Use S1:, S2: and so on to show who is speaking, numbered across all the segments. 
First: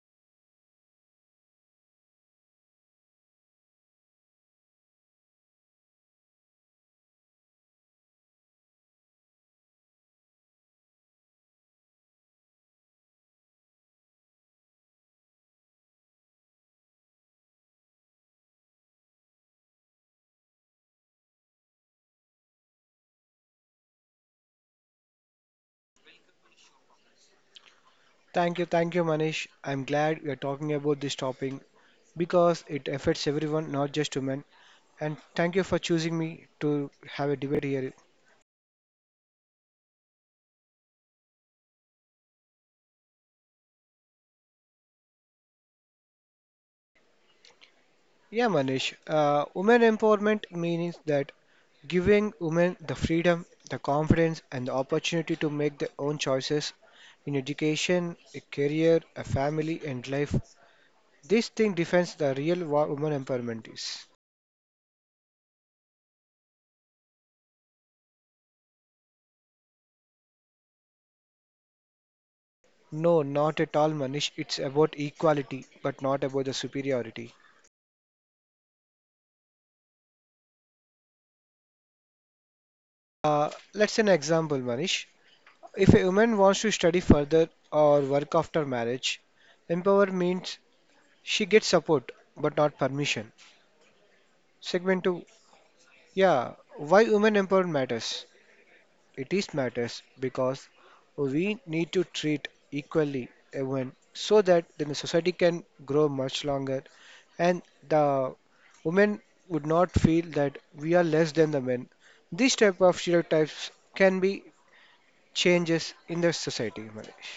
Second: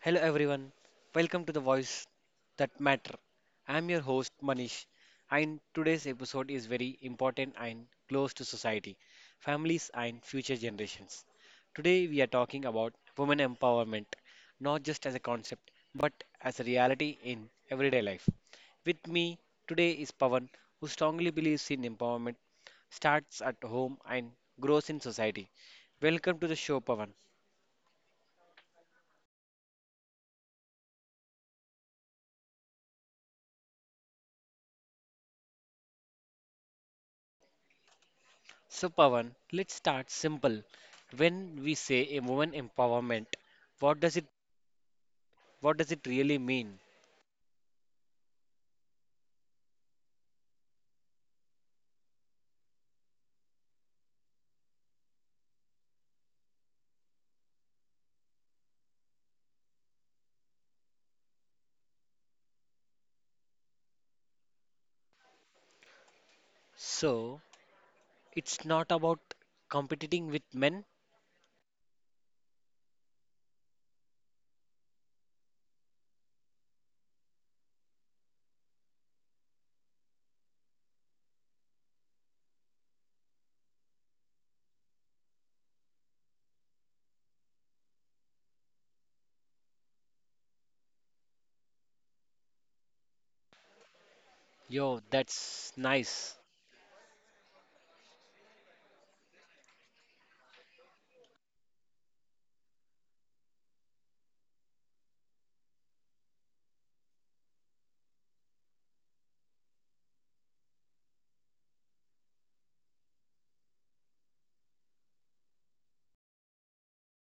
S1: Hello everyone, welcome to the Voice That Matter. I'm your host Manish, and today's episode is very important and close to society, families, and future generations. Today we are talking about women empowerment, not just as a concept, but as a reality in everyday life. With me today is Pavan, who strongly believes in empowerment, starts at home, and grows in society. Welcome to the show, Pavan.
S2: Thank you, Manish. I'm glad we are talking about this topic because it affects everyone, not just women. And thank you for choosing me to have a debate here.
S1: So, Pawan, let's start simple. When we say a woman empowerment, what does it what does it really mean?
S2: Yeah, Manish. Women empowerment means that giving women the freedom, the confidence, and the opportunity to make their own choices in education, a career, a family, and life. This thing defines the real woman empowerment is.
S1: So, it's not about competing with men.
S2: No, not at all, Manish. It's about equality, but not about the superiority. Let's say an example, Manish. If a woman wants to study further or work after marriage, empower means she gets support but not permission. Segment
S1: Yo,
S2: 2.
S1: that's nice.
S2: Yeah, why women empowerment matters? It is matters because we need to treat equally a woman so that then the society can grow much longer and the women would not feel that we are less than the men. These type of stereotypes can be changes in the society, Manish.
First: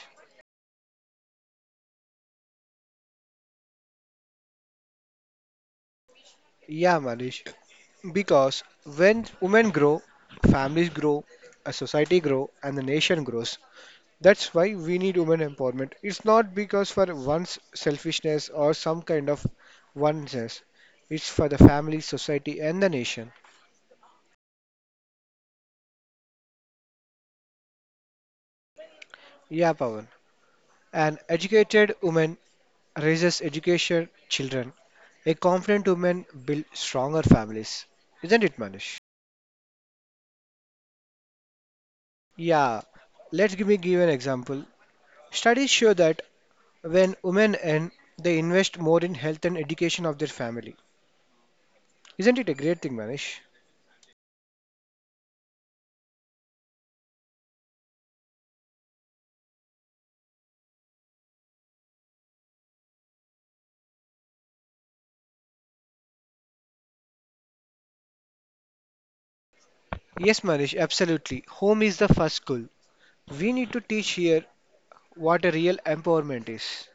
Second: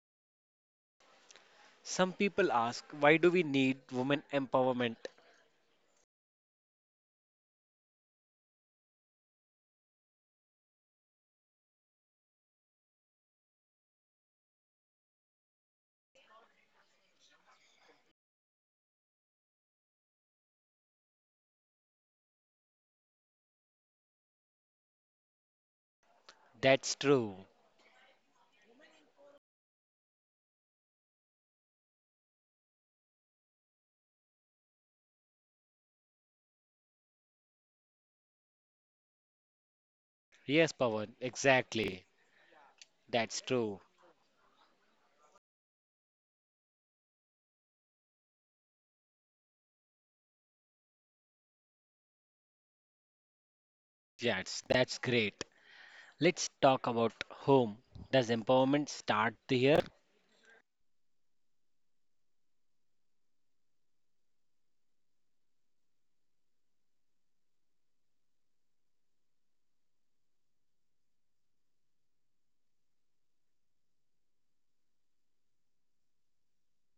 S1: Some people ask, why do we need women empowerment?
S2: Yeah, Manish. Because when women grow, families grow, a society grow, and the nation grows. That's why we need women empowerment. It's not because for one's selfishness or some kind of oneself. It's for the family, society, and the nation.
S1: That's true.
S2: Yeah, Pawan. An educated woman raises education children. A confident woman builds stronger families. Isn't it, Manish?
S1: Yes, Pawan, exactly.
S2: Yeah.
S1: That's
S2: Let me
S1: true.
S2: give an example. Studies show that when women earn, they invest more in health and education of their family. Isn't it a great thing, Manish?
S1: Yes, that's great. Let's talk about home. Does empowerment start here?
S2: Yes, Manish, absolutely. Home is the first school. We need to teach here what a real empowerment is.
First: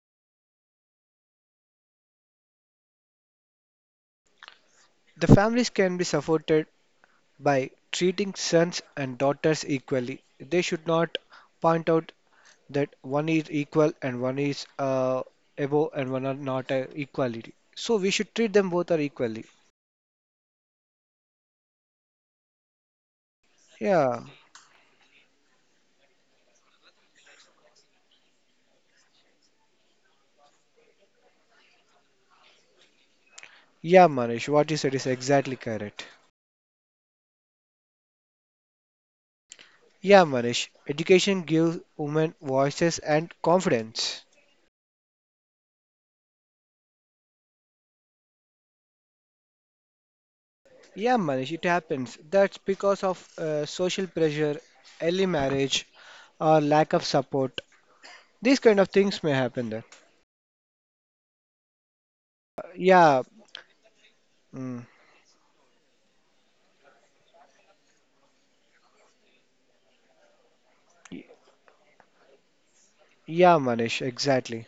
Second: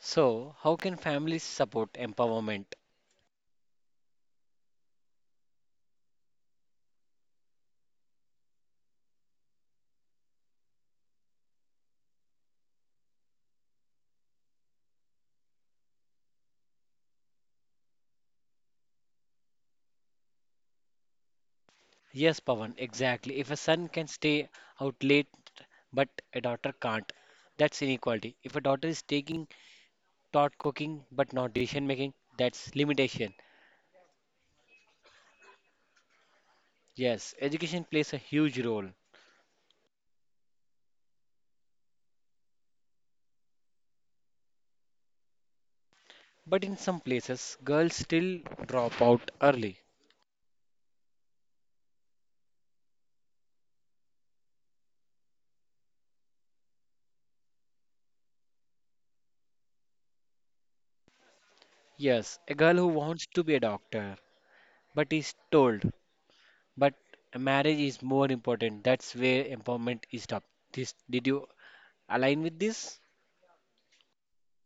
S1: So, how can families support empowerment?
S2: The families can be supported by treating sons and daughters equally. They should not point out that one is equal and one is above and one are not equality. So we should treat them both are equally.
S1: Yes, Pawan, exactly. If a son can
S2: Yeah.
S1: stay out late but a daughter can't, that's inequality. If a daughter is taking taught cooking but not decision making, that's limitation.
S2: Yeah, Manish, what you said is exactly correct.
S1: Yes, education plays a huge role.
S2: Yeah, Manish, education gives women voices and confidence.
S1: But in some places, girls still drop out early.
S2: Yeah, Manish, it happens. That's because of social pressure, early marriage, or lack of support. These kind of things may happen there.
S1: Yes, a girl who
S2: Yeah,
S1: wants to be a doctor
S2: mm,
S1: but is told, but a marriage is more important. That's where empowerment is stopped. This,
S2: y-
S1: did you align with this?
S2: yeah, Manish, exactly.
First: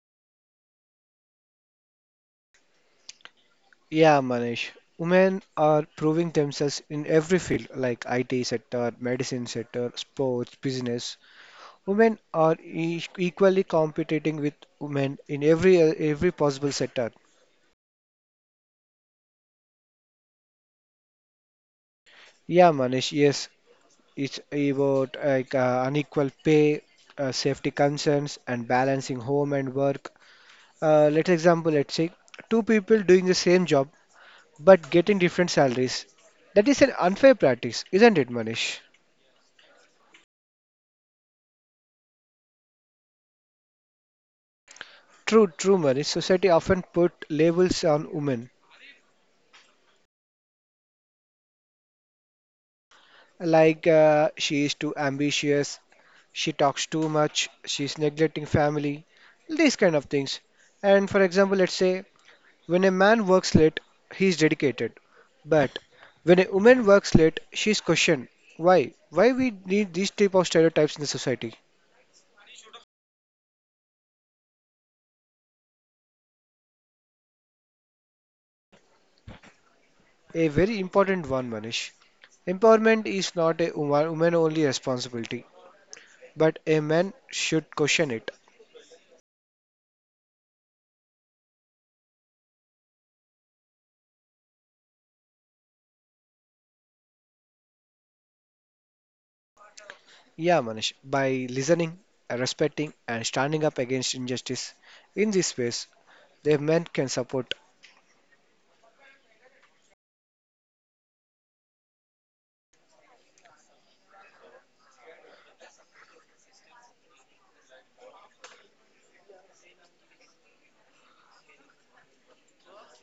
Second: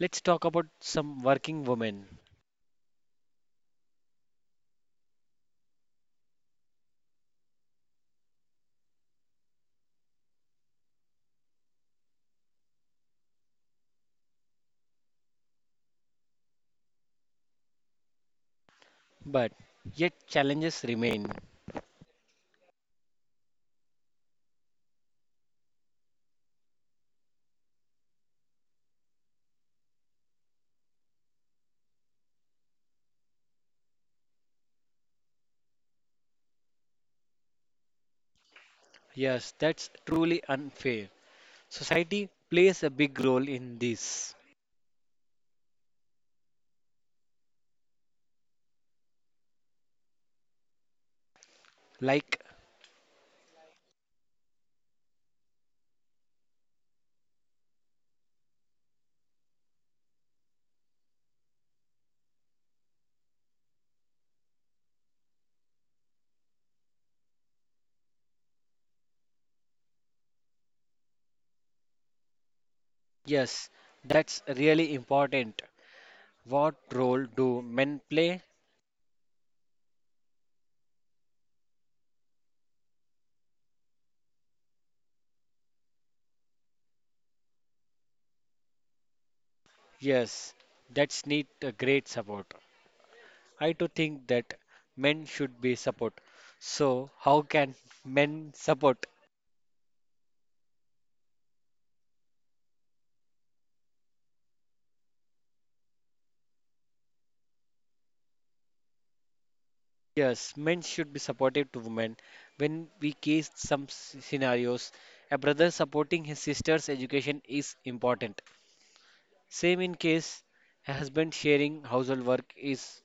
S1: Let's talk about some working women.
S2: Yeah, Manish. Women are proving themselves in every field like IT sector, medicine sector, sports, business. Women are equally competing with men in every possible sector.
S1: But yet challenges remain.
S2: Yeah, Manish, yes, it's about like unequal pay, safety concerns, and balancing home and work. Let's say two people doing the same job but getting different salaries. That is an unfair practice, isn't it, Manish?
S1: Yes, that's truly unfair. Society plays a big role in this.
S2: True, true, Manish. Society often put labels on women.
S1: Like,
S2: Like she is too ambitious, she talks too much, she's neglecting family, these kind of things. And for example, let's say when a man works late, he's dedicated. But when a woman works late, she's questioned. Why? Why we need these type of stereotypes in the society?
S1: yes, that's really important. What role do men play?
S2: A very important one, Manish. Empowerment is not a woman only responsibility, but a man should question it.
S1: Yes, that's need a great support. I too think that men should be support. So, how can men support?
S2: Yeah, Manish, by listening, respecting, and standing up against injustice in this ways, the men can support.
S1: Yes, men should be supportive to women. When we case some scenarios, a brother supporting his sister's education is important. Same in case a husband sharing household work is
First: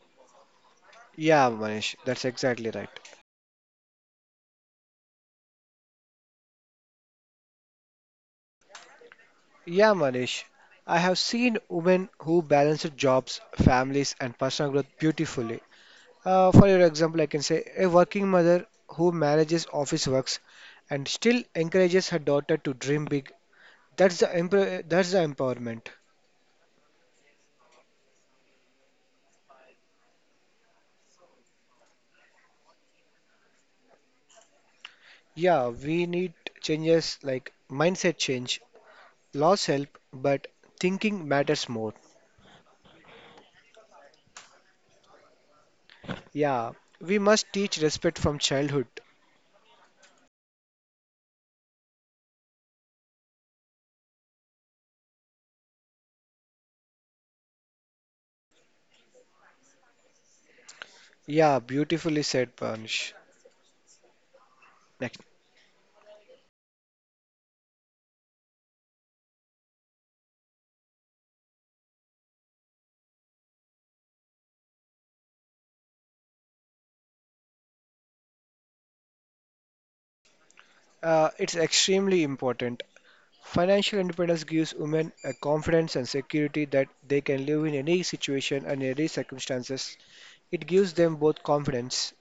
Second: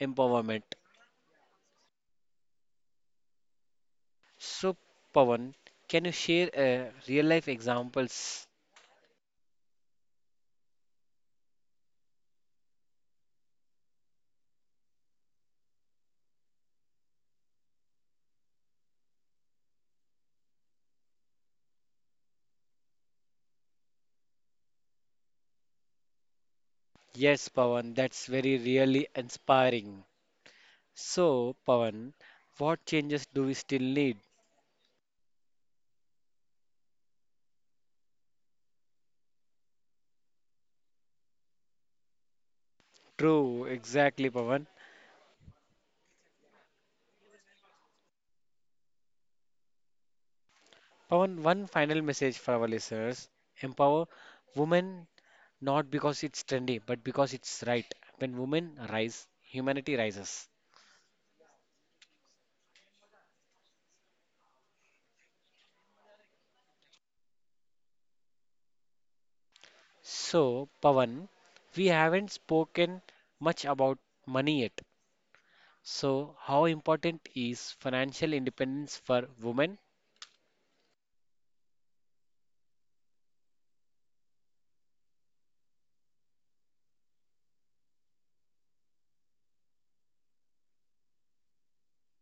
S1: empowerment.
S2: Yeah, Manish, that's exactly right.
S1: So, Pawan, can you share a real life examples?
S2: Yeah, Manish, I have seen women who balance their jobs, families, and personal growth beautifully. For your example, I can say a working mother who manages office works and still encourages her daughter to dream big. That's the empowerment.
S1: Yes, Pawan, that's very really inspiring. So, Pawan, what changes do we still need?
S2: Yeah, we need changes like mindset change. Laws help, but thinking matters more.
S1: True, exactly, Pawan.
S2: Yeah, we must teach respect from childhood.
S1: Pawan, one final message for our listeners. Empower women not because it's trendy, but because it's right. When women rise, humanity rises.
S2: Yeah, beautifully said, Panish. Next.
S1: So, Pawan, we haven't spoken much about money yet. So, how important is financial independence for women?
S2: It's extremely important. Financial independence gives women a confidence and security that they can live in any situation and any circumstances. It gives them both confidence.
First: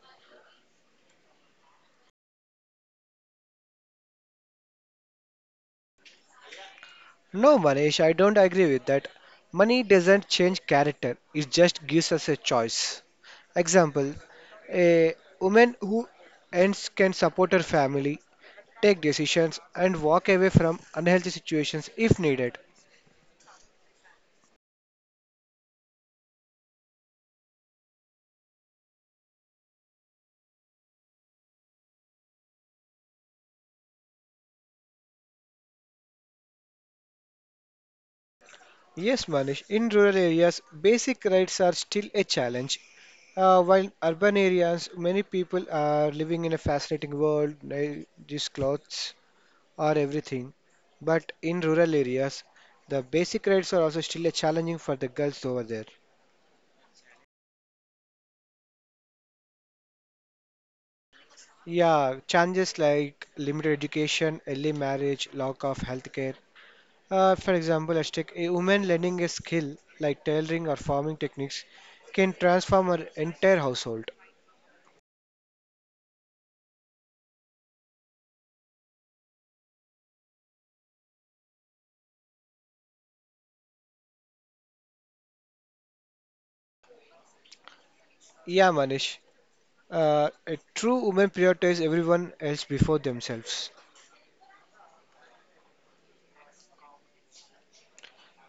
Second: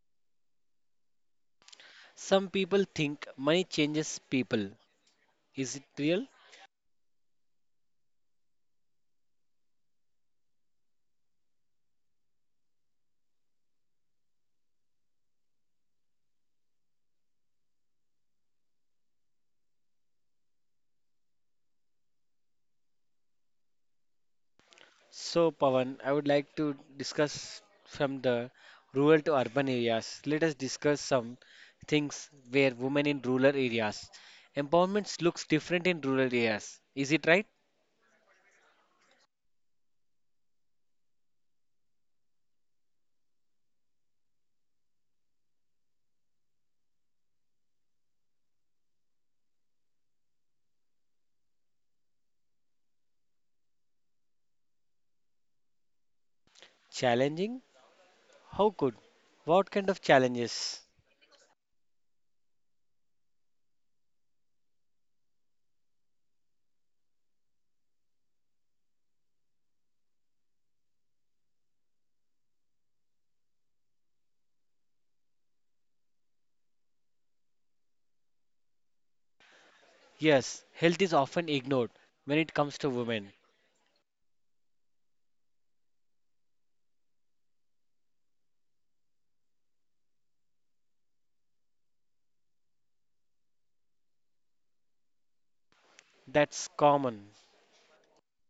S1: Some people think money changes people. Is it real?
S2: No, Manish, I don't agree with that. Money doesn't change character, it just gives us a choice. Example. A woman who earns can support her family, take decisions, and walk away from unhealthy situations if needed.
S1: So, Pawan, I would like to discuss from the rural to urban areas. Let us discuss some things where women in rural areas. Empowerment looks different in rural areas. Is it right?
S2: Yes, Manish, in rural areas, basic rights are still a challenge. While in urban areas, many people are living in a fascinating world, nice clothes, or everything, but in rural areas, the basic rights are also still a challenging for the girls over there.
S1: Challenging? How could? What kind of challenges?
S2: Yeah, challenges like limited education, early marriage, lack of healthcare. For example, let's take a woman learning a skill like tailoring or farming techniques can transform her entire household.
S1: Yes, health is often ignored when it comes to women.
S2: Yeah, Manish. A true woman prioritizes everyone else before themselves.
S1: That's common.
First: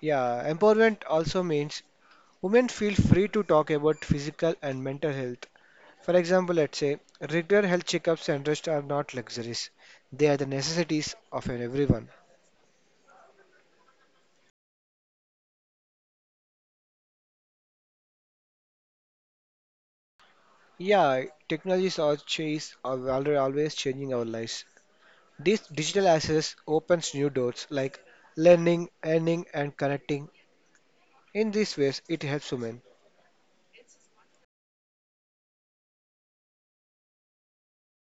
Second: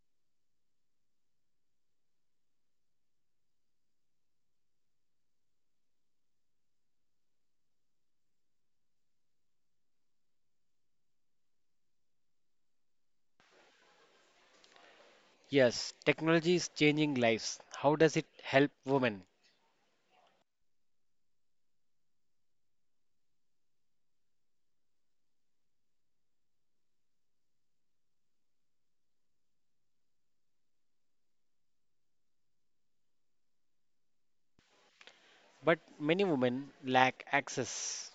S2: Yeah, empowerment also means women feel free to talk about physical and mental health. For example, let's say regular health checkups and rest are not luxuries, they are the necessities of everyone.
S1: Yes, technology is changing lives. How does it help women?
S2: Yeah, technology is always changing our lives. This digital access opens new doors like learning, earning, and connecting. In these ways, it helps women.
S1: But many women lack access.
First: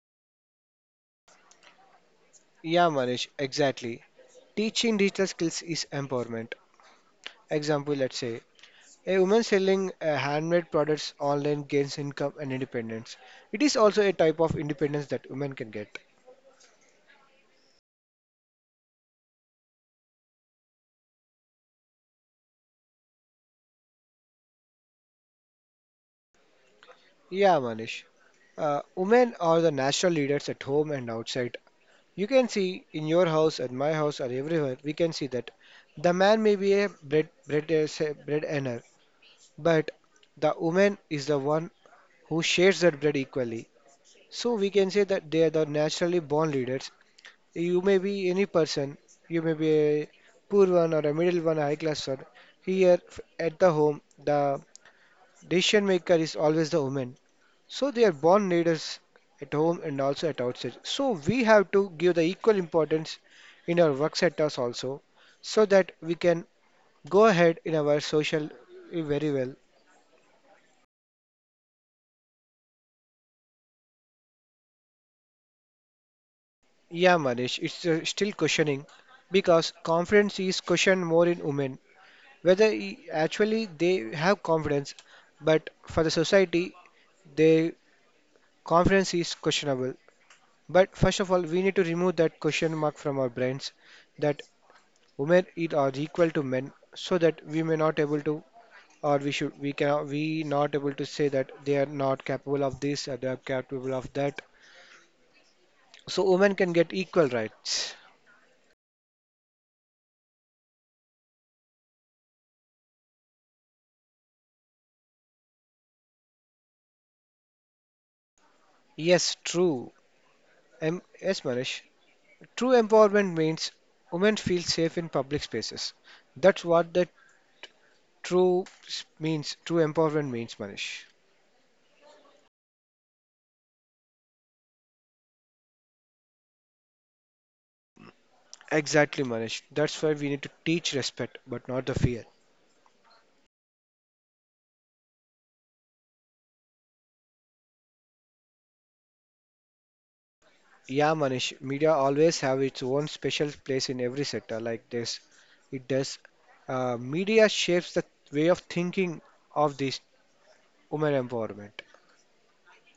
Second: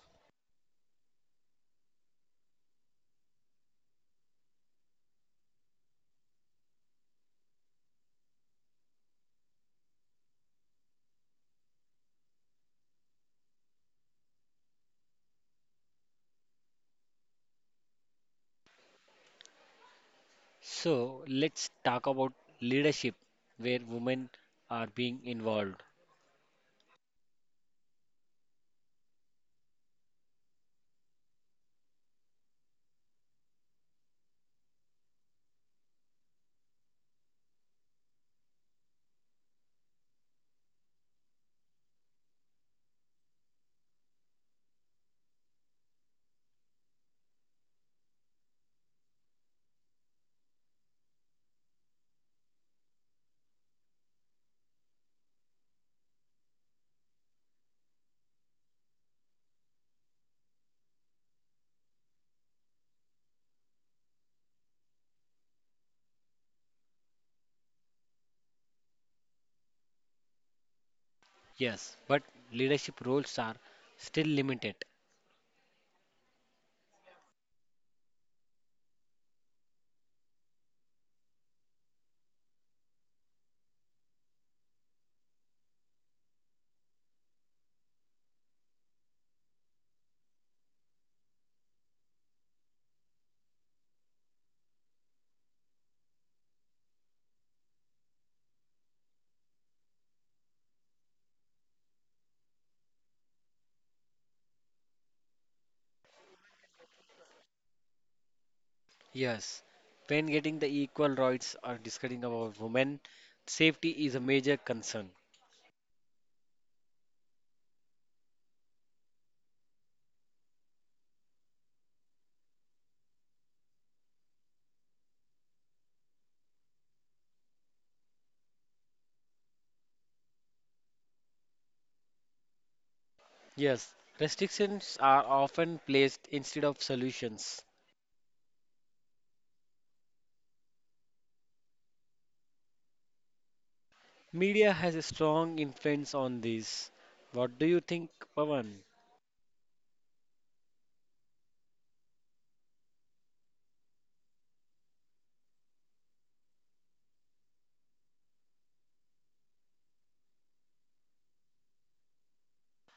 S2: Yeah, Manish, exactly. Teaching digital skills is empowerment. Example, let's say a woman selling handmade products online gains income and independence. It is also a type of independence that women can get.
S1: So let's talk about leadership where women are being involved.
S2: Yeah, Manish. Women are the natural leaders at home and outside. You can see in your house, at my house, or everywhere, we can see that the man may be a bread earner, but the woman is the one who shares that bread equally. So we can say that they are the naturally born leaders. You may be any person, you may be a poor one or a middle one, high class one. Here at the home, the decision maker is always the woman. So they are born leaders at home and also at outside. So we have to give the equal importance in our work sectors also so that we can go ahead in our social very well.
S1: Yes, but leadership roles are still limited.
S2: Yeah, Manish, it's still questioning because confidence is questioned more in women. Whether actually they have confidence, but for the society, their confidence is questionable. But first of all, we need to remove that question mark from our brains that women it are equal to men, so that we may not able to, or we should, we cannot, we not able to say that they are not capable of this or they are capable of that. So women can get equal rights.
S1: Yes, when getting the equal rights or discussing about women, safety is a major concern.
S2: Yes, true. Yes, Manish. True empowerment means women feel safe in public spaces. That's what the true means. True empowerment means, Manish.
S1: Yes, restrictions are often placed instead of solutions.
S2: Exactly, Manish. That's why we need to teach respect, but not the fear.
S1: Media has a strong influence on this. What do you think, Pavan?
S2: Yeah, Manish, media always have its own special place in every sector like this. It does. Media shapes the way of thinking of this women empowerment.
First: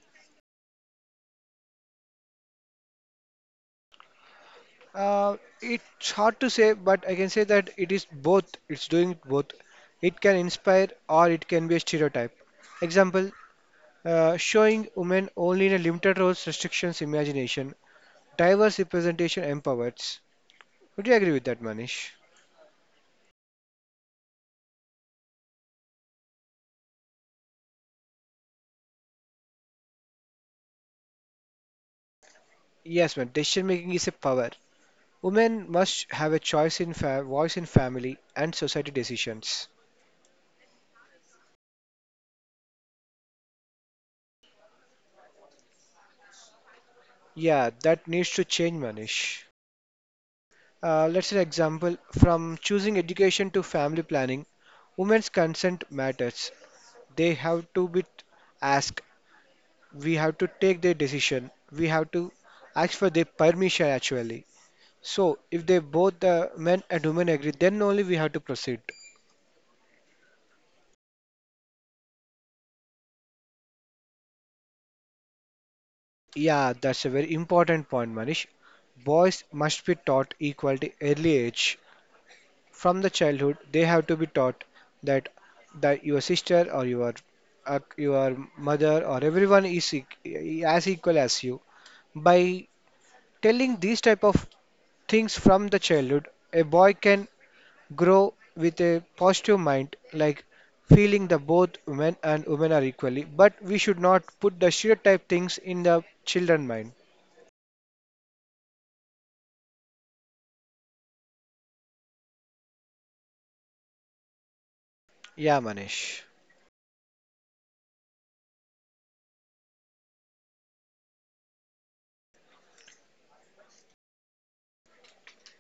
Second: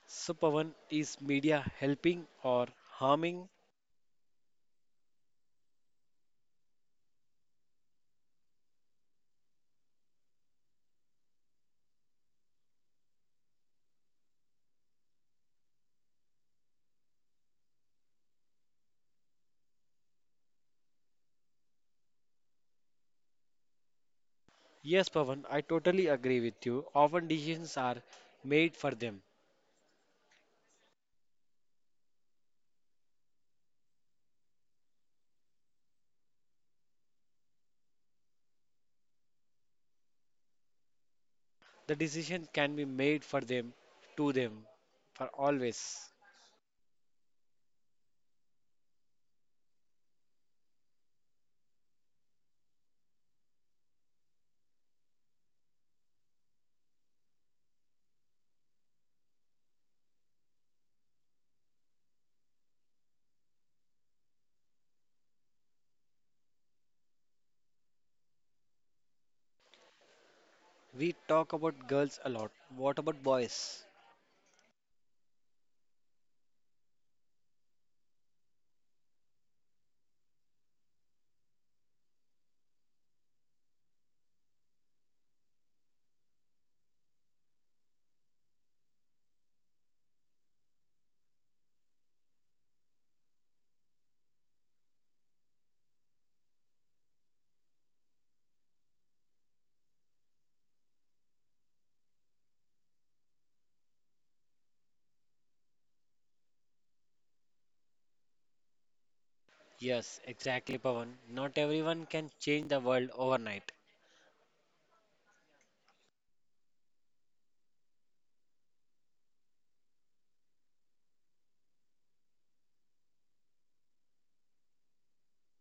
S1: So, Pavan, is media helping or harming?
S2: Uh, it's hard to say, but I can say that it is both. It's doing both. It can inspire or it can be a stereotype. Example, showing women only in a limited roles, restrictions, imagination. Diverse representation empowers. Would you agree with that, Manish?
S1: Yes, Pavan, I totally agree with you. Often decisions are made for them.
S2: Yes, man. Decision making is a power. Women must have a choice in voice in family and society decisions.
S1: The decision can be made for them, to them, for always.
S2: Yeah, that needs to change, Manish. Let's take example from choosing education to family planning. Women's consent matters. They have to be asked. We have to take their decision. We have to ask for their permission actually. So if they both men and women agree, then only we have to proceed.
S1: We talk about girls a lot. What about boys?
S2: Yeah, that's a very important point, Manish. Boys must be taught equality early age. From the childhood, they have to be taught that that your sister or your uh, your mother or everyone is as equal as you. By telling these type of things from the childhood, a boy can grow with a positive mind, like feeling that both men and women are equally. But we should not put the stereotype things in the children mind.
S1: Yes, exactly, Pavan. Not everyone can change the world overnight.
S2: Yeah, Manish.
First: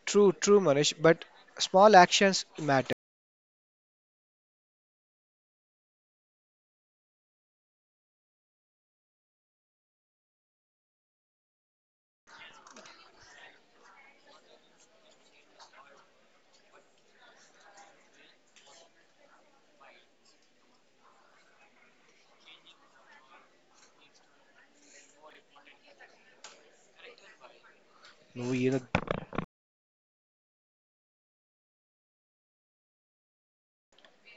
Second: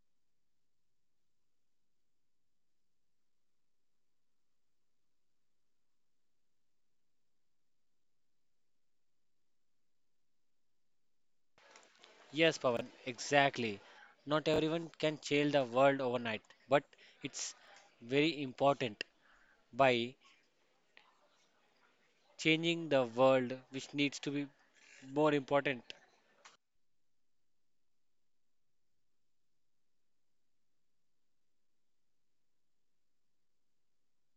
S2: True, true, Manish. But small actions matter.
S1: Yes, Pavan, exactly. Not everyone can change the world overnight, but it's very important by changing the world, which needs to be more important.
S2: No, you know-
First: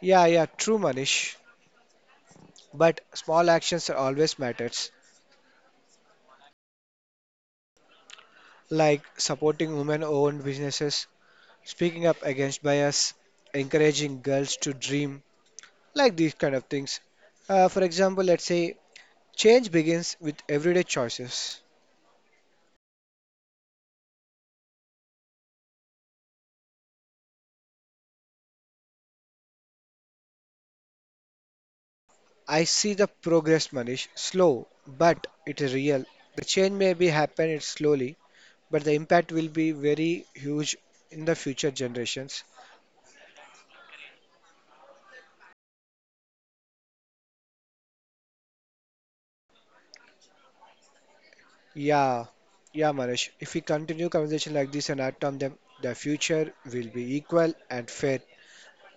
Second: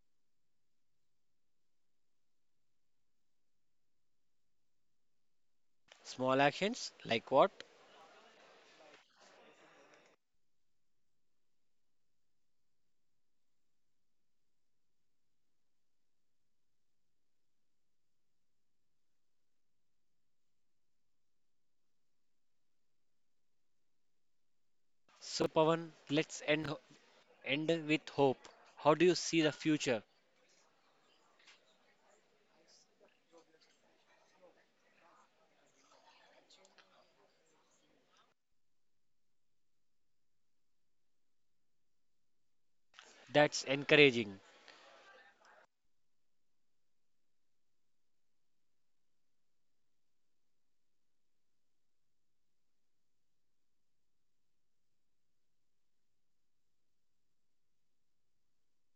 S2: Yeah, yeah, true, Manish. But small actions are always matters,
S1: Small actions like what?
S2: like supporting women-owned businesses, speaking up against bias, encouraging girls to dream, like these kind of things. For example, let's say change begins with everyday choices.
S1: So Pawan, let's end with hope. How do you see the future?
S2: I see the progress, Manish, slow, but it is real. The change may be happening slowly, but the impact will be very huge in the future generations.
S1: That's encouraging.
S2: Yeah, yeah, Manish. If we continue conversation like this and act on them, the future will be equal and fair.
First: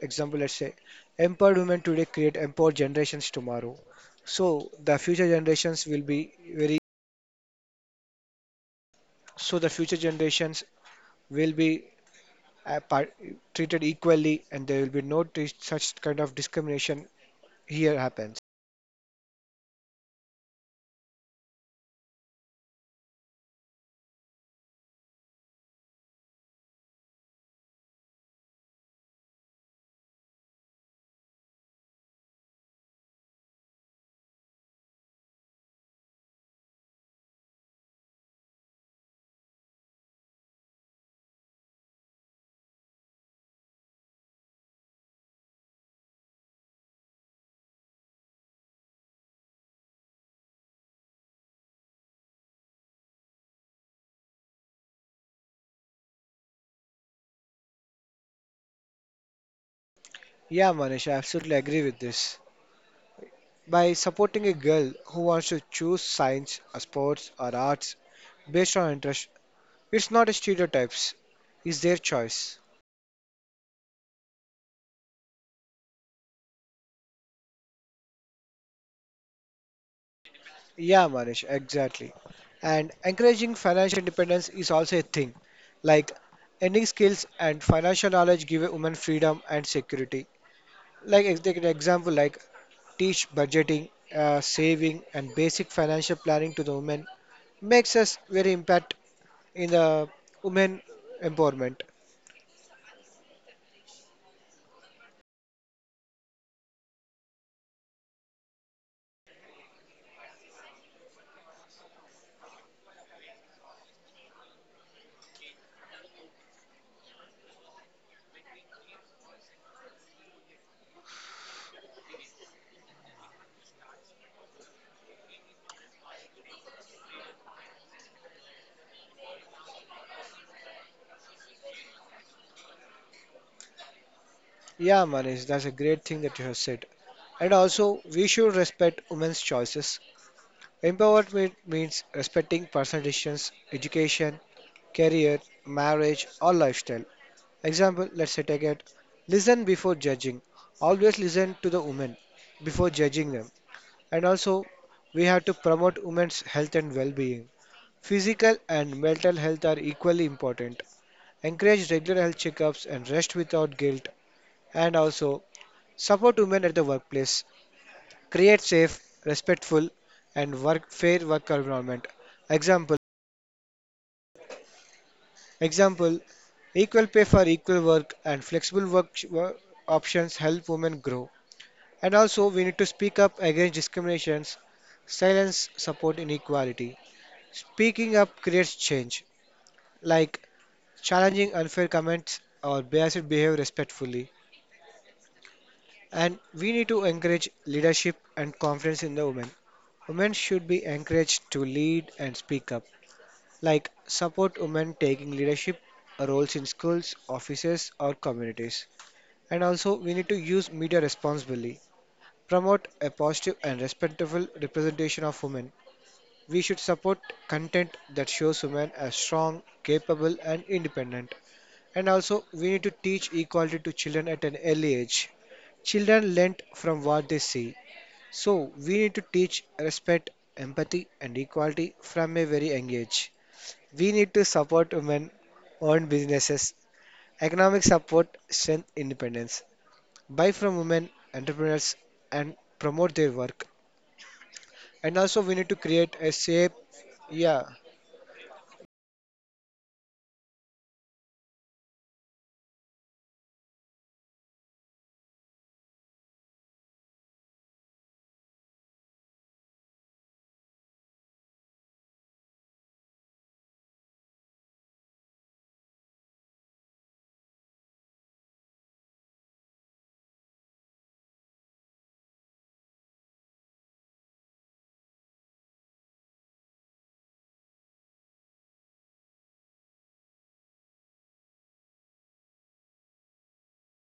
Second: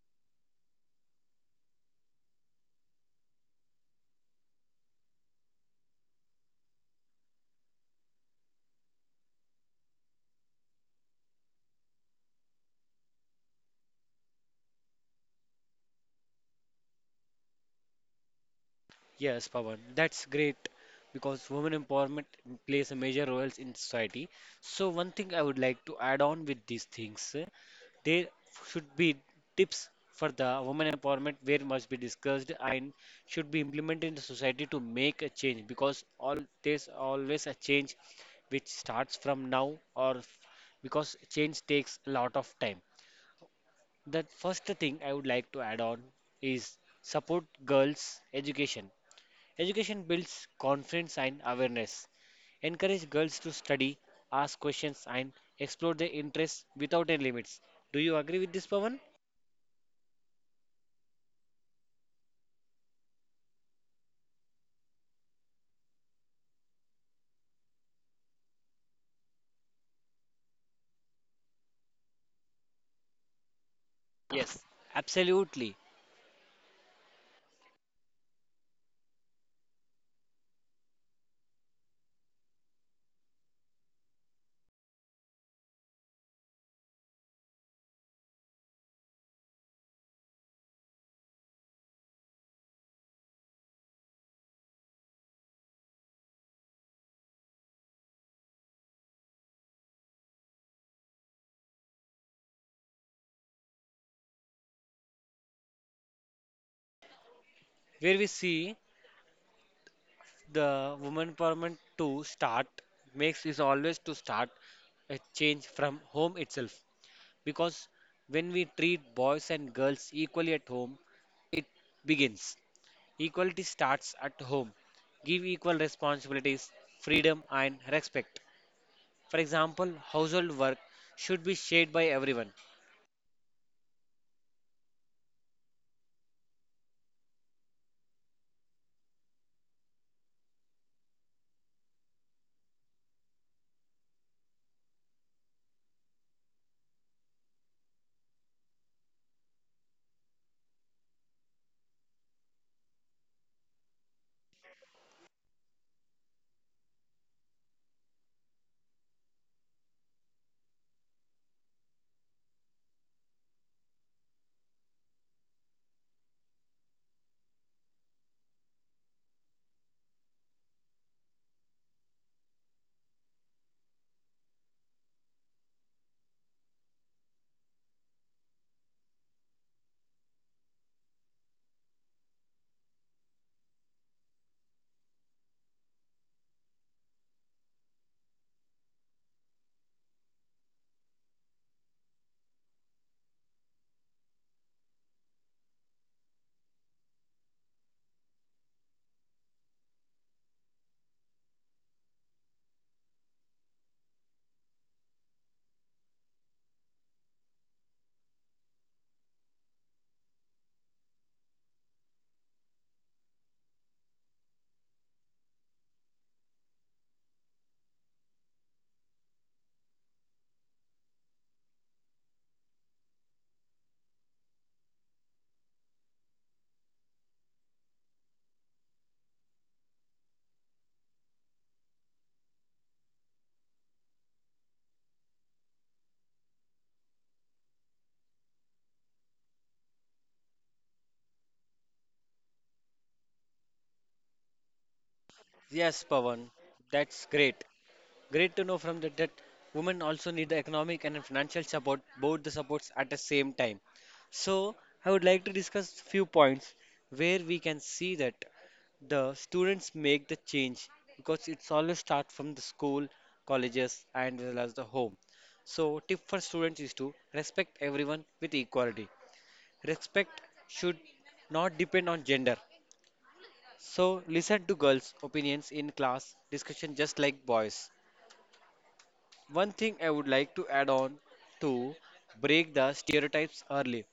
S2: Example, let's say empowered women today create empowered generations tomorrow. So the future generations will be very. So the future generations will be uh, par- treated equally, and there will be no such kind of discrimination here happens.
S1: Yes, Pawan, that's great because women empowerment plays a major role in society. So one thing I would like to add on with these things, there should be tips for the women empowerment where must be discussed and should be implemented in the society to make a change because all there's always a change which starts from now because change takes a lot of time. The first thing I would like to add on is support girls' education. Education builds confidence and awareness. Encourage girls to study, ask questions, and explore their interests without any limits. Do you agree with this, Pawan?
S2: Yeah, Manish, I absolutely agree with this. By supporting a girl who wants to choose science, or sports, or arts based on interest. It's not a stereotypes, it's their choice.
S1: Yes, absolutely.
S2: Yeah, Manish, exactly. And encouraging financial independence is also a thing. Like ending skills and financial knowledge give a woman freedom and security. Like take an example, like teach budgeting, saving, and basic financial planning to the women makes us very impact in the women empowerment.
S1: Where we see the woman empowerment to start makes is always to start a change from home itself. Because when we treat boys and girls equally at home, it begins. Equality starts at home. Give equal responsibilities, freedom, and respect. For example, household work should be shared by everyone.
S2: Yeah, Manish, that's a great thing that you have said. And also, we should respect women's choices. Empowerment means respecting personal decisions, education, career, marriage, or lifestyle. Example, let's say take it. Listen before judging. Always listen to the women before judging them. And also, we have to promote women's health and well being. Physical and mental health are equally important. Encourage regular health checkups and rest without guilt. And also, support women at the workplace. Create safe, respectful, and work fair work environment. Example Example, equal pay for equal work and flexible options help women grow. And also, we need to speak up against discriminations, silence support inequality. Speaking up creates change, like challenging unfair comments or biased behavior respectfully. And we need to encourage leadership and confidence in the women. Women should be encouraged to lead and speak up, like support women taking leadership roles in schools, offices, or communities. And also, we need to use media responsibly, promote a positive and respectful representation of women. We should support content that shows women as strong, capable, and independent. And also, we need to teach equality to children at an early age. Children learn from what they see. So, we need to teach respect, empathy, and equality from a very young age. We need to support women owned businesses, economic support, strength, independence. Buy from women entrepreneurs and promote their work. And also, we need to
S1: Yes,
S2: create a
S1: Pawan,
S2: safe,
S1: that's great.
S2: yeah,
S1: Great to know from that that women also need the economic and financial support, both the supports at the same time. So I would like to discuss few points where we can see that the students make the change because it's always start from the school, colleges, and as well as the home. So tip for students is to respect everyone with equality. Respect should not depend on gender. So listen to girls' opinions in class discussion just like boys. One thing I would like to add on to break the stereotypes early.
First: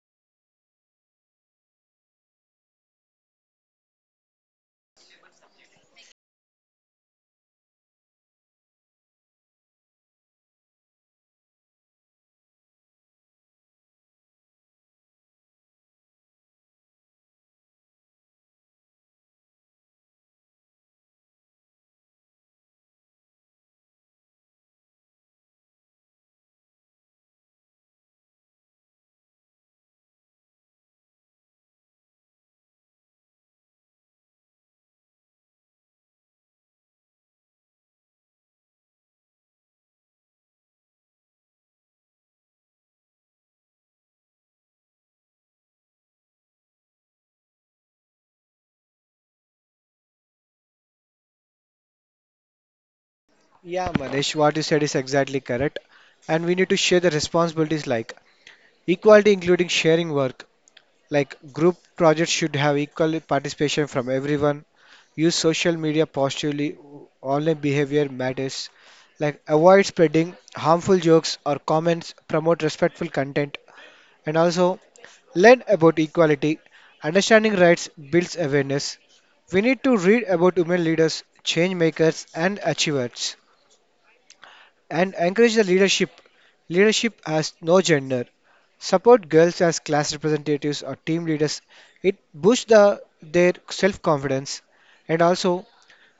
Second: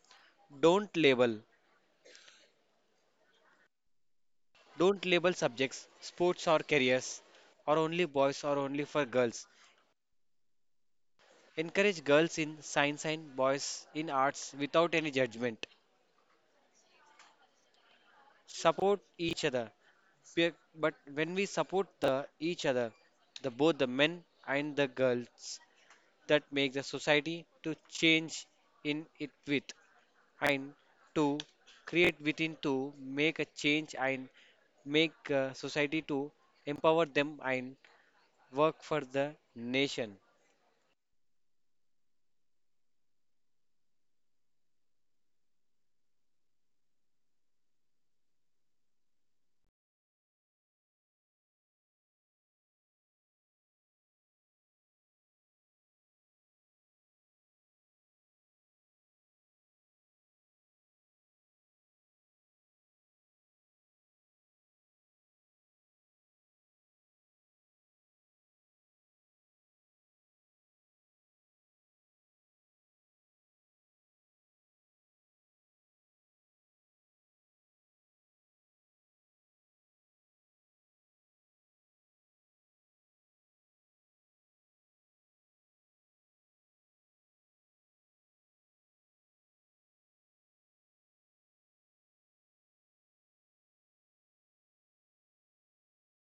S1: Don't label. Don't label subjects, sports or careers, or only boys or only for girls. Encourage girls in science and boys in arts without any judgment. Support each other. But when we support the each other, the both the men and the girls, that make the society to change in it with, and to create within to make a change and make society to empower them and work for the nation.
S2: yeah, Manish, what you said is exactly correct. And we need to share the responsibilities like equality, including sharing work. Like group projects should have equal participation from everyone. Use social media positively. Online behavior matters. Like avoid spreading harmful jokes or comments. Promote respectful content. And also learn about equality. Understanding rights builds awareness. We need to read about women leaders, change makers, and achievers, and encourage the leadership. Leadership has no gender. Support girls as class representatives or team leaders. It boosts their self confidence. And also,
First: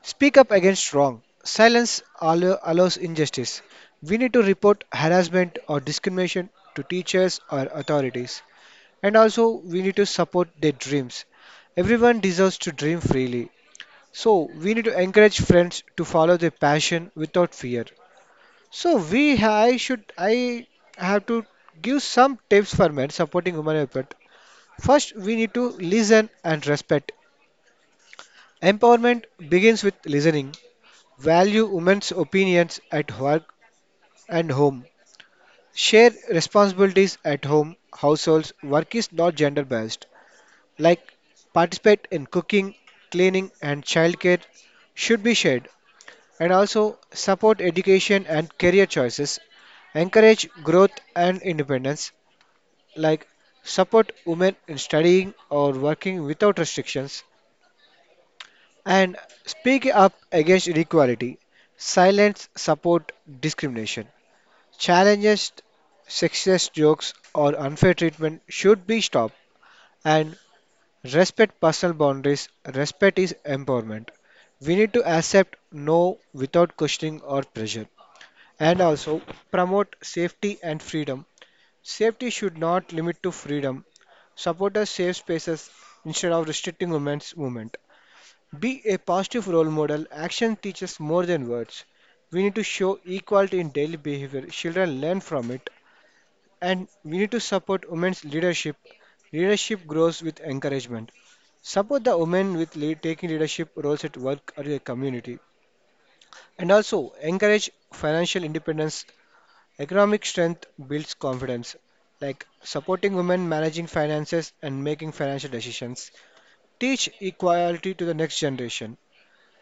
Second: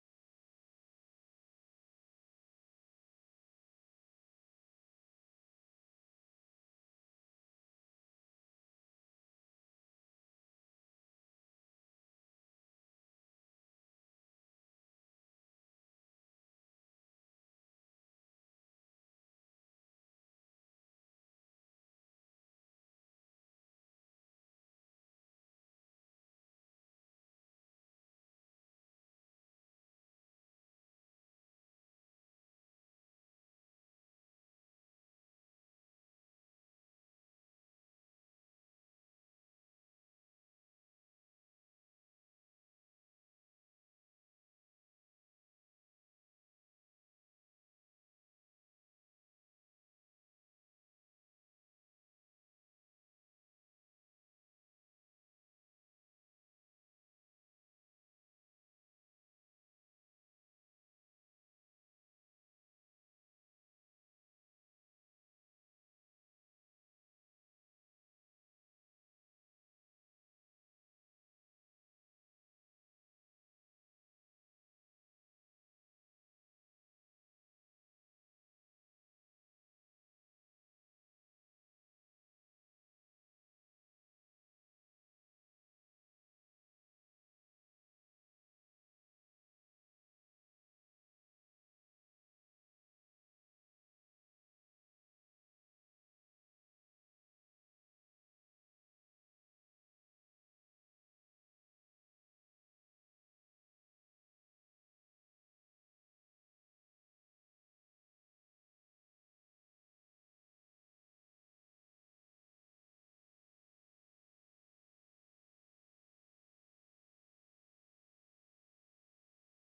S2: speak up against wrong. Silence allows injustice. We need to report harassment or discrimination to teachers or authorities. And also, we need to support their dreams. Everyone deserves to dream freely. So, we need to encourage friends to follow their passion without fear. So, we ha- I should I have to give some tips for men supporting women effort. First, we need to listen and respect. Empowerment begins with listening. Value women's opinions at work and home. Share responsibilities at home, households. Work is not gender based. Like participate in cooking, cleaning, and childcare should be shared, and also support education and career choices, encourage growth and independence, like support women in studying or working without restrictions, and speak up against inequality, silence support discrimination. Challenges sexist jokes or unfair treatment should be stopped, and respect personal boundaries. Respect is empowerment. We need to accept no without questioning or pressure. And also promote safety and freedom. Safety should not limit to freedom. Support a safe spaces instead of restricting women's movement. Be a positive role model. Action teaches more than words. We need to show equality in daily behavior. Children learn from it. And we need to support women's leadership. Leadership grows with encouragement. Support the women with lead, taking leadership roles at work or your community. And also encourage financial independence. Economic strength builds confidence, like supporting women managing finances and making financial decisions. Teach equality to the next generation.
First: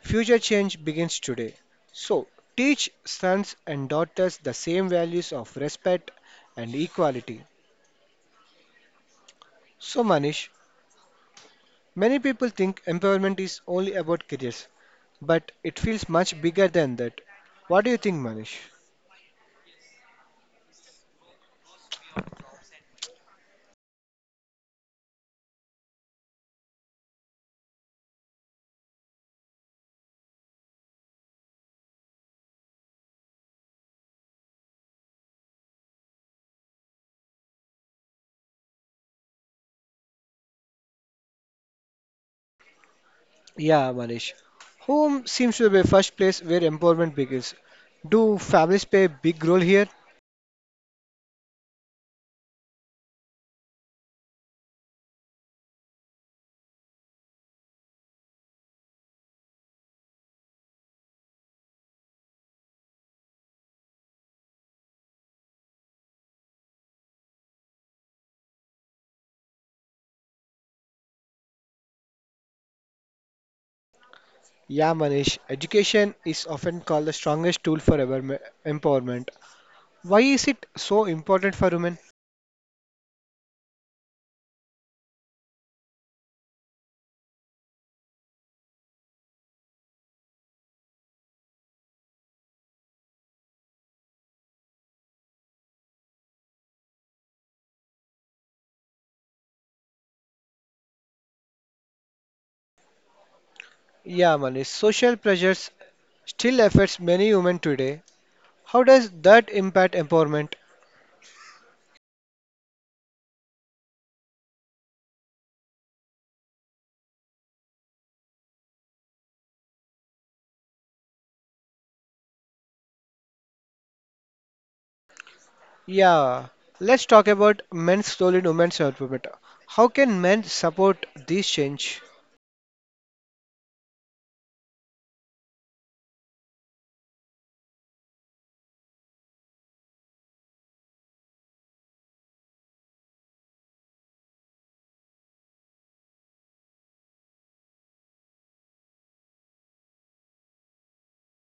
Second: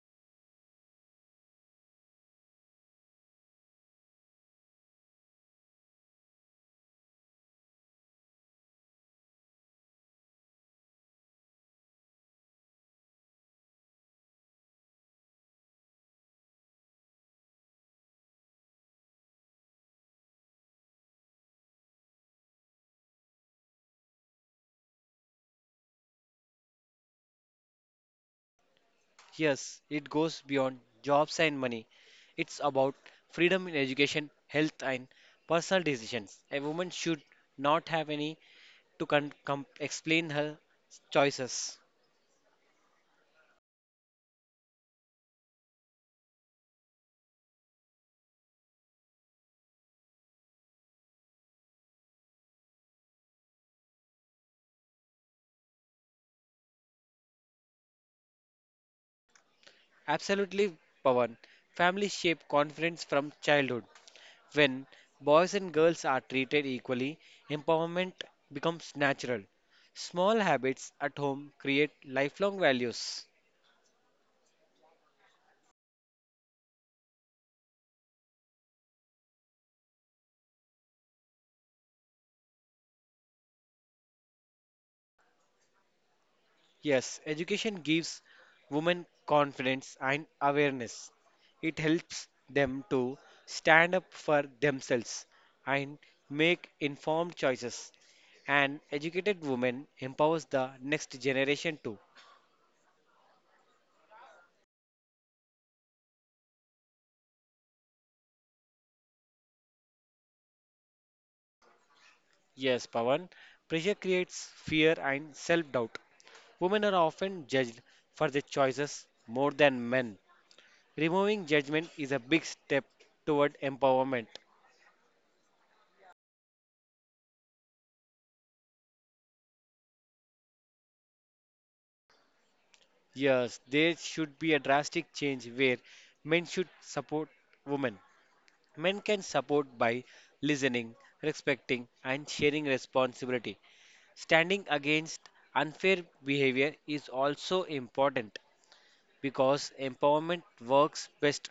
S2: Future change begins today. So, teach sons and daughters the same values of respect and equality. So, Manish, many people think empowerment is only about careers, but it feels much bigger than that. What do you think, Manish?
S1: Yes, it goes beyond jobs and money. It's about freedom in education, health, and personal decisions. A woman should not have any to explain her choices.
S2: Yeah, Manish. Home seems to be the first place where empowerment begins. Do families play a big role here?
S1: Absolutely, Pawan. Family shape confidence from childhood. When boys and girls are treated equally, empowerment becomes natural. Small habits at home create lifelong values.
S2: Yeah, Manish. Education is often called the strongest tool for empowerment. Why is it so important for women?
S1: Yes, education gives women confidence and awareness. It helps them to stand up for themselves and make informed choices. An educated woman empowers the next generation too.
S2: Yeah, Manish. Social pressures still affects many women today. How does that impact empowerment?
S1: Yes, Pawan, pressure creates fear and self doubt. Women are often judged for their choices more than men. Removing judgment is a big step toward empowerment.
S2: Yeah, let's talk about men's role in women's development. How can men support this change?
S1: Yes, there should be a drastic change where men should support women. Men can support by listening, respecting, and sharing responsibility. Standing against unfair behavior is also important, because empowerment works best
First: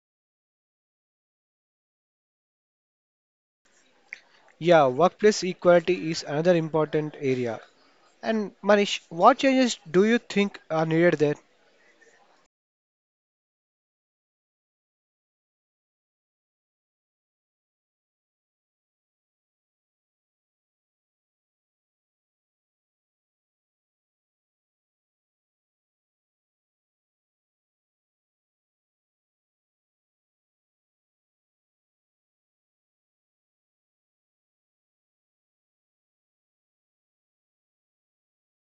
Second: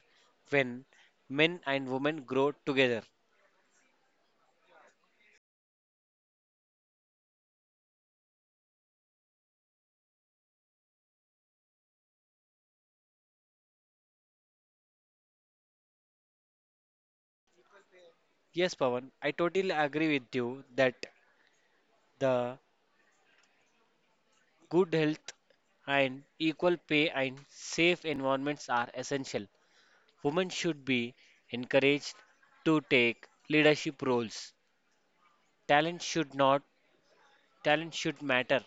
S1: when men and women grow together.
S2: Yeah, workplace equality is another important area. And Manish, what changes do you think are needed there?
S1: Yes, Pawan, I totally agree with you that the good health and equal pay and safe environments are essential. Women should be encouraged to take leadership roles. Talent should not Talent should matter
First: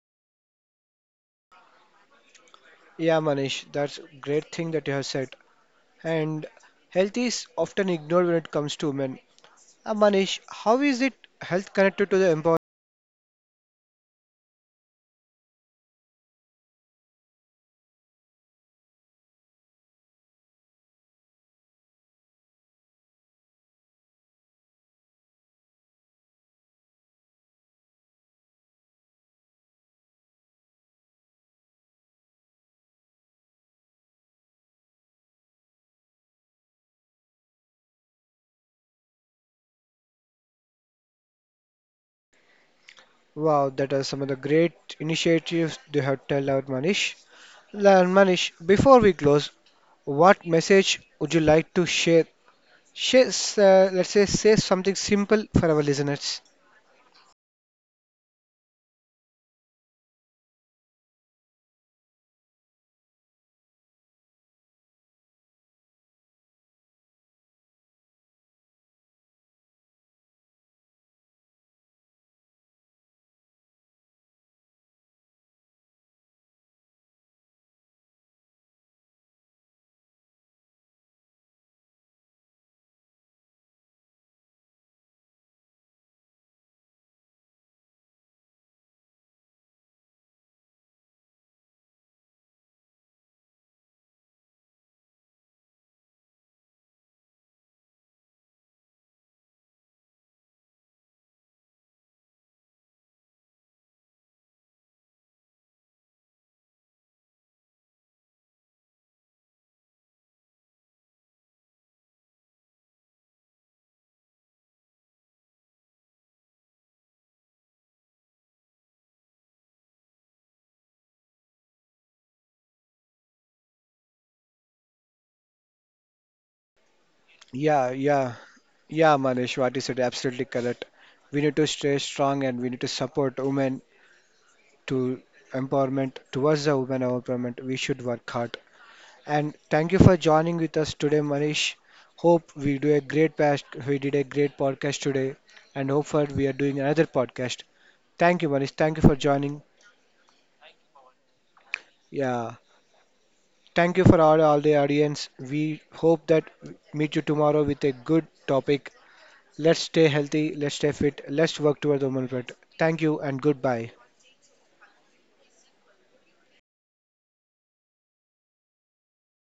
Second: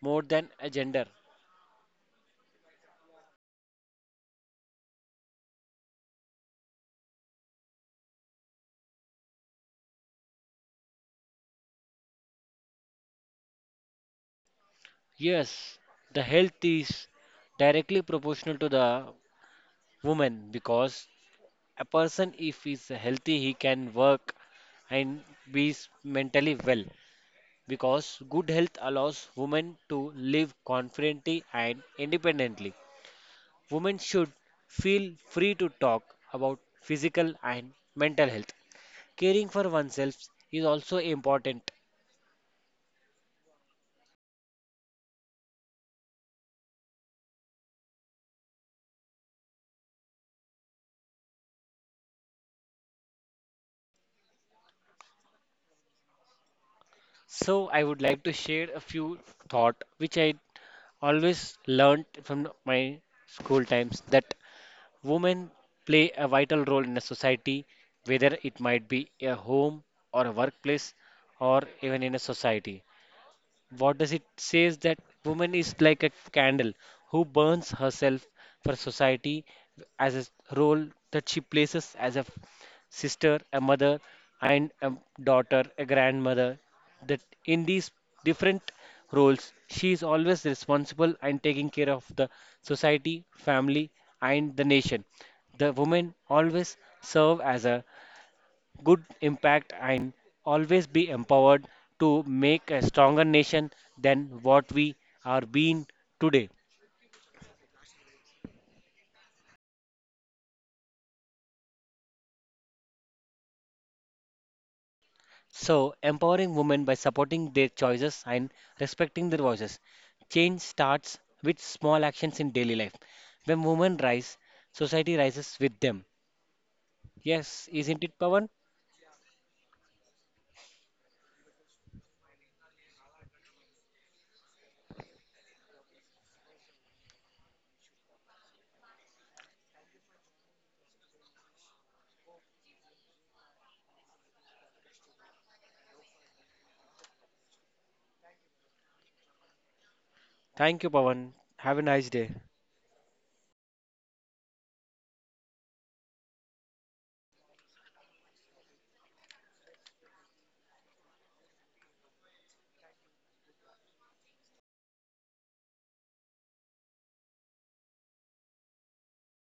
S1: more than a gender.
S2: Yeah, Manish, that's a great thing that you have said. And health is often ignored when it comes to men. Manish, how is it health connected to the empowerment?
S1: Yes, the health is directly proportional to the woman because a person if he's healthy he can work and mentally well, because good health allows women to live confidently and independently. Women should feel free to talk about physical and mental health. Caring for oneself is also important.
S2: Wow, that are some of the great initiatives they have tell out, Manish. Manish, before we close, what message would you like to share? Share, let's say, say something simple for our listeners.
S1: So I would like to share a few thought which I always learnt from my school times that women play a vital role in a society, whether it might be a home or a workplace or even in a society. What does it says that woman is like a candle who burns herself for society as a role that she places as a sister, a mother, and a daughter, a grandmother. That in these different roles, she is always responsible and taking care of the society, family, and the nation. The women always serve as a good impact and always be empowered to make a stronger nation than what we are being today. So, empowering women by supporting their choices and respecting their voices. Change starts with small actions in daily life. When women rise, society rises with them. Yes,
S2: Yeah,
S1: isn't it,
S2: yeah,
S1: Pawan?
S2: yeah, Manish, what you said, absolutely correct. We need to stay strong and we need to support women to empowerment, towards the women empowerment. We should work hard. And thank you for joining with us today, Manish. Hope we do a we did a great podcast today, and hope for we are doing another podcast. Thank you, Manish. Thank you for joining.
S1: Thank you, Pawan. Have a nice day.
S2: Yeah. Thank you for all the audience. We hope that meet you tomorrow with a good topic. Let's stay healthy, let's stay fit, let's work towards the moment. Thank you and goodbye.